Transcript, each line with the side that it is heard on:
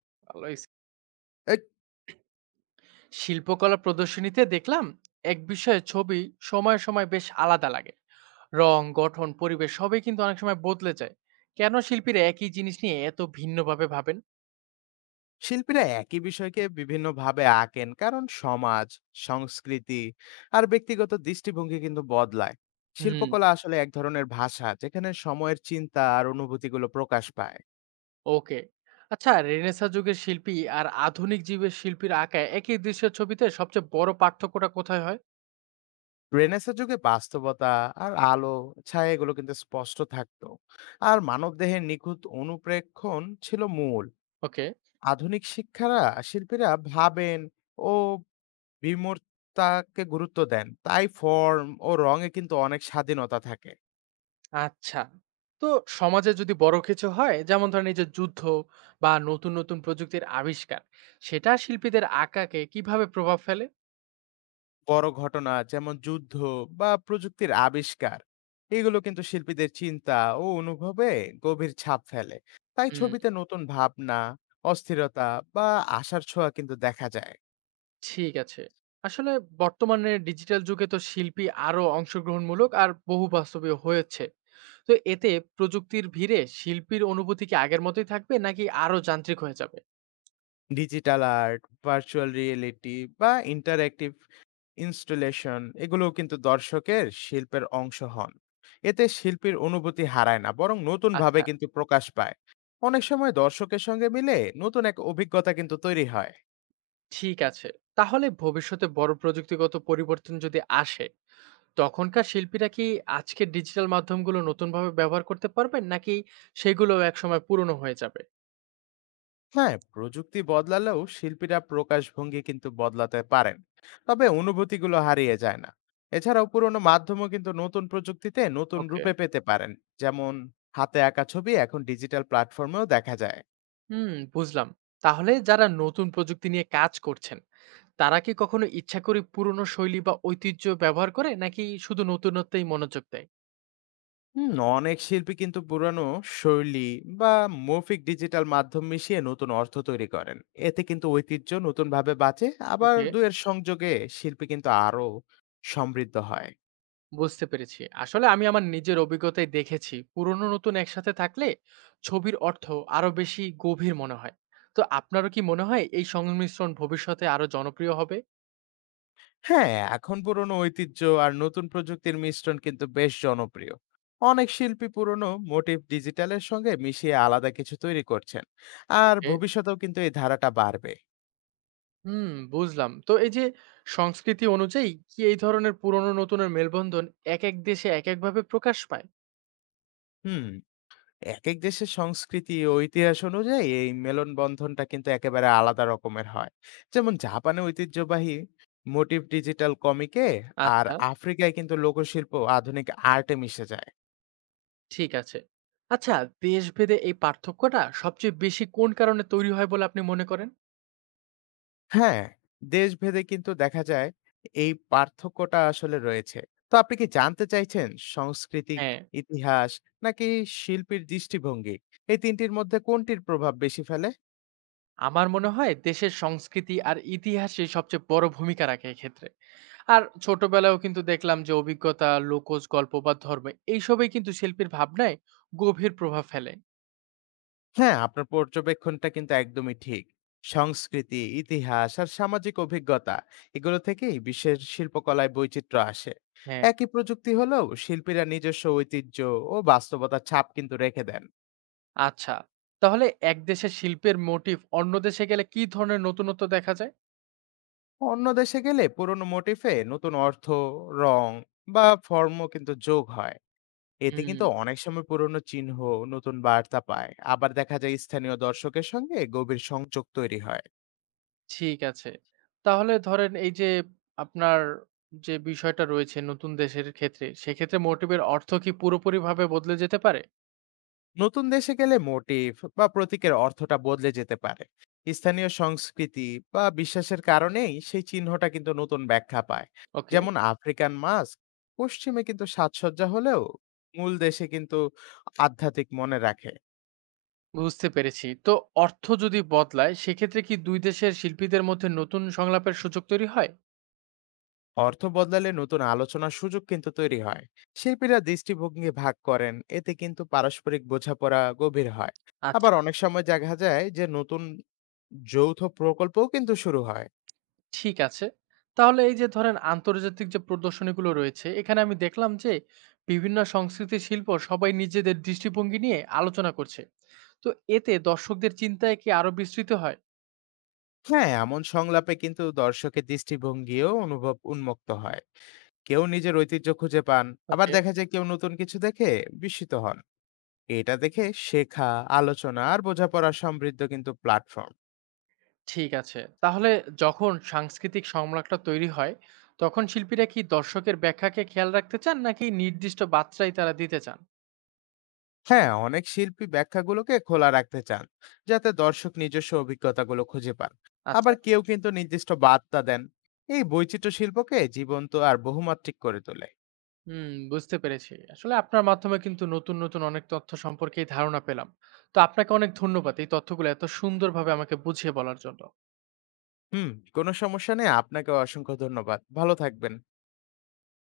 right: ভালোই
left: এ
right: শিল্পকলা প্রদর্শনীতে দেখলাম এক বিষয়ে ছবি সময় সময় বেশ আলাদা লাগে। রং, গঠন, পরিবেশ সবই কিন্তু অনেক সময় বদলে যায়। কেন শিল্পীরা একই জিনিস নিয়ে এত ভিন্নভাবে ভাবেন?
left: শিল্পীরা একই বিষয়কে বিভিন্নভাবে আঁকেন কারণ সমাজ, সংস্কৃতি আর ব্যক্তিগত দৃষ্টিভঙ্গি কিন্তু বদলায়।
right: হুম।
left: শিল্পকলা আসলে এক ধরনের ভাষা যেখানে সময়ের চিন্তা আর অনুভূতিগুলো প্রকাশ পায়।
right: ওকে। আচ্ছা, রেনেসা যুগের শিল্পী আর আধুনিক যুগের শিল্পীর আঁকা একই দৃশ্যের ছবিতে সবচেয়ে বড় পার্থক্যটা কোথায় হয়?
left: রেনেসাঁ যুগে বাস্তবতা আর আলো ছায়া এগুলো কিন্তু স্পষ্ট থাকতো। আর মানবদেহের নিখুঁত অনুপ্রেক্ষণ ছিল মূল।
right: ওকে।
left: আধুনিক শিল্পীরা ভাবেন ও বিমূর্তাকে গুরুত্ব দেন, তাই ফর্ম ও রঙে কিন্তু অনেক স্বাধীনতা থাকে।
right: আচ্ছা, তো সমাজে যদি বড় কিছু হয়, যেমন ধরেন এই যে যুদ্ধ বা নতুন নতুন প্রযুক্তির আবিষ্কার, সেটা শিল্পীদের আঁকাকে কিভাবে প্রভাব ফেলে?
left: বড় ঘটনা যেমন যুদ্ধ বা প্রযুক্তির আবিষ্কার, এগুলো কিন্তু শিল্পীদের চিন্তা ও অনুভবে গভীর ছাপ ফেলে। তাই
right: হুম।
left: ছবিতে নতুন ভাবনা, অস্থিরতা বা আশার ছোঁয়া কিন্তু দেখা যায়।
right: ঠিক আছে। আসলে বর্তমানে ডিজিটাল যুগে তো শিল্পী আরো অংশগ্রহণমূলক আর বহু বাস্তবীয় হয়েছে। তো এতে প্রযুক্তির ভিড়ে শিল্পীর অনুভূতি কি আগের মতোই থাকবে নাকি আরো যান্ত্রিক হয়ে যাবে?
left: ডিজিটাল আর্ট, ভার্চুয়াল রিয়েলিটি বা ইন্টারঅ্যাক্টিভ ইনস্টলেশন এগুলোও কিন্তু দর্শকের শিল্পের অংশ হন। এতে শিল্পীর অনুভূতি হারায় না, বরং নতুন ভাবে
right: আচ্ছা।
left: কিন্তু প্রকাশ পায়। অনেক সময় দর্শকের সঙ্গে মিলে নতুন এক অভিজ্ঞতা কিন্তু তৈরি হয়।
right: ঠিক আছে। তাহলে ভবিষ্যতে বড় প্রযুক্তিগত পরিবর্তন যদি আসে, তখনকার শিল্পীরা কি আজকের ডিজিটাল মাধ্যমগুলো নতুনভাবে ব্যবহার করতে পারবেন নাকি সেগুলোও একসময় পুরনো হয়ে যাবে?
left: হ্যাঁ, প্রযুক্তি বদলালেও শিল্পীরা প্রকাশভঙ্গি কিন্তু বদলাতে পারেন, তবে অনুভূতিগুলো হারিয়ে যায় না। এছাড়াও পুরোনো মাধ্যমও কিন্তু নতুন প্রযুক্তিতে নতুন
right: ওকে।
left: রূপে পেতে পারেন। যেমন হাতে আঁকা ছবি এখন ডিজিটাল প্ল্যাটফর্মেও দেখা যায়।
right: হুম, বুঝলাম। তাহলে যারা নতুন প্রযুক্তি নিয়ে কাজ করছেন তারা কি কখনো ইচ্ছা করে পুরনো শৈলী বা ঐতিহ্য ব্যবহার করে নাকি শুধু নতুনত্বেই মনোযোগ দেয়?
left: হুম, অনেক শিল্পী কিন্তু পুরানো শৈলী বা মৌখিক ডিজিটাল মাধ্যম মিশিয়ে নতুন অর্থ তৈরি করেন। এতে কিন্তু ঐতিহ্য নতুনভাবে বাঁচে। আবার
right: ওকে।
left: দুয়ের সংযোগে শিল্পী কিন্তু আরো সমৃদ্ধ হয়।
right: বুঝতে পেরেছি। আসলে আমি আমার নিজের অভিজ্ঞতায় দেখেছি পুরনো নতুন একসাথে থাকলে ছবির অর্থ আরো বেশি গভীর মনে হয়। তো আপনারও কি মনে হয় এই সংমিশ্রণ ভবিষ্যতে আরো জনপ্রিয় হবে?
left: হ্যাঁ, এখন পুরনো ঐতিহ্য আর নতুন প্রযুক্তির মিশ্রণ কিন্তু বেশ জনপ্রিয়। অনেক শিল্পী পুরনো মোটিভ ডিজিটালের সঙ্গে মিশিয়ে আলাদা কিছু তৈরি করছেন। আর
right: ওকে।
left: ভবিষ্যতেও কিন্তু এই ধারাটা বাড়বে।
right: হুম, বুঝলাম। তো এই যে সংস্কৃতি অনুযায়ী কি এই ধরনের পুরনো নতুনের মেলবন্ধন এক এক দেশে এক একভাবে প্রকাশ পায়?
left: হুম, এক এক দেশের সংস্কৃতি ও ইতিহাস অনুযায়ী এই মেলন বন্ধনটা কিন্তু একেবারে আলাদা রকমের হয়। যেমন জাপানে ঐতিহ্যবাহী মোটিভ ডিজিটাল কমিকে, আর
right: আচ্ছা।
left: আফ্রিকায় কিন্তু লোকশিল্প ও আধুনিক আর্টে মিশে যায়।
right: ঠিক আছে। আচ্ছা, দেশভেদে এই পার্থক্যটা সবচেয়ে বেশি কোন কারণে তৈরি হয় বলে আপনি মনে করেন?
left: হ্যাঁ, দেশভেদে কিন্তু দেখা যায় এই পার্থক্যটা আসলে রয়েছে। তো আপনি কি জানতে চাইছেন সাংস্কৃতিক,
right: হ্যাঁ।
left: ইতিহাস নাকি শিল্পীর দৃষ্টিভঙ্গি? এই ৩ টির মধ্যে কোনটির প্রভাব বেশি ফেলে?
right: আমার মনে হয় দেশের সংস্কৃতি আর ইতিহাসে সবচেয়ে বড় ভূমিকা রাখে এক্ষেত্রে। আর ছোটবেলায়ও কিন্তু দেখলাম যে অভিজ্ঞতা, লোকজ গল্প বা ধর্ম এইসবই কিন্তু শিল্পীর ভাবনায় গভীর প্রভাব ফেলে।
left: হ্যাঁ, আপনার পর্যবেক্ষণটা কিন্তু একদমই ঠিক। সংস্কৃতি, ইতিহাস আর সামাজিক অভিজ্ঞতা, এগুলো থেকেই বিশ্বের শিল্পকলায় বৈচিত্র্য আসে।
right: হ্যাঁ।
left: একই প্রযুক্তি হলেও শিল্পীরা নিজস্ব ঐতিহ্য ও বাস্তবতার ছাপ কিন্তু রেখে দেন।
right: আচ্ছা, তাহলে এক দেশের শিল্পের মোটিভ অন্য দেশে গেলে কি ধরনের নতুনত্ব দেখা যায়?
left: অন্য দেশে গেলে পুরনো মোটিফে নতুন অর্থ, রং বা ফর্ম কিন্তু যোগ হয়। এতে কিন্তু
right: হুম।
left: অনেক সময় পুরনো চিহ্ন নতুন বার্তা পায়। আবার দেখা যায় স্থানীয় দর্শকের সঙ্গে গভীর সংযোগ তৈরি হয়।
right: ঠিক আছে। তাহলে ধরেন এই যে আপনার যে বিষয়টা রয়েছে নতুন দেশের ক্ষেত্রে, সেক্ষেত্রে মোটিভের অর্থ কি পুরোপুরিভাবে বদলে যেতে পারে?
left: নতুন দেশে গেলে মোটিভ বা প্রতীকের অর্থটা বদলে যেতে পারে। স্থানীয় সংস্কৃতি বা বিশ্বাসের কারণেই সেই চিহ্নটা কিন্তু নতুন ব্যাখ্যা পায়।
right: ওকে।
left: যেমন আফ্রিকান মাস্ক পশ্চিমে কিন্তু সাজসজ্জা হলেও, মূল দেশে কিন্তু আধ্যাত্মিক মনে রাখে।
right: বুঝতে পেরেছি। তো অর্থ যদি বদলায় সেক্ষেত্রে কি ২ দেশের শিল্পীদের মধ্যে নতুন সংলাপের সুযোগ তৈরি হয়?
left: অর্থ বদলালে নতুন আলোচনার সুযোগ কিন্তু তৈরি হয়। শিল্পীরা দৃষ্টিভঙ্গি ভাগ করেন, এতে কিন্তু পারস্পরিক বোঝাপড়া গভীর হয়।
right: আচ্ছা।
left: আবার অনেক সময় দেখা যায় যে নতুন যৌথ প্রকল্পও কিন্তু শুরু হয়।
right: ঠিক আছে। তাহলে এই যে ধরেন আন্তর্জাতিক যে প্রদর্শনীগুলো রয়েছে, এখানে আমি দেখলাম যে বিভিন্ন সংস্কৃতির শিল্প সবাই নিজেদের দৃষ্টিভঙ্গি নিয়ে আলোচনা করছে। তো এতে দর্শকদের চিন্তায় কি আরো বিস্তৃত হয়?
left: হ্যাঁ, এমন সংলাপে কিন্তু দর্শকের দৃষ্টিভঙ্গিও অনুভব উন্মুক্ত হয়। কেউ নিজের ঐতিহ্য খুঁজে পান। আবার
right: ওকে।
left: দেখা যায় কেউ নতুন কিছু দেখে বিস্মিত হন। এটা দেখে শেখা, আলোচনা আর বোঝাপড়া সমৃদ্ধ কিন্তু প্ল্যাটফর্ম।
right: ঠিক আছে। তাহলে যখন সাংস্কৃতিক সংলাপটা তৈরি হয়, তখন শিল্পীরা কি দর্শকের ব্যাখ্যাকে খেয়াল রাখতে চান নাকি নির্দিষ্ট বার্তাই তারা দিতে চান?
left: হ্যাঁ, অনেক শিল্পী ব্যাখ্যাগুলোকে খোলা রাখতে চান, যাতে দর্শক নিজস্ব অভিজ্ঞতাগুলো খুঁজে পান। আবার
right: আচ্ছা।
left: কেউ কিন্তু নির্দিষ্ট বার্তা দেন। এই বৈচিত্র্য শিল্পকে জীবন্ত আর বহুমাত্রিক করে তোলে।
right: হুম, বুঝতে পেরেছি। আসলে আপনার মাধ্যমে কিন্তু নতুন, নতুন অনেক তথ্য সম্পর্কেই ধারণা পেলাম। তো আপনাকে অনেক ধন্যবাদ এই তথ্যগুলো এত সুন্দরভাবে আমাকে বুঝিয়ে বলার জন্য।
left: হুম, কোনো সমস্যা নেই। আপনাকে অসংখ্য ধন্যবাদ। ভালো থাকবেন।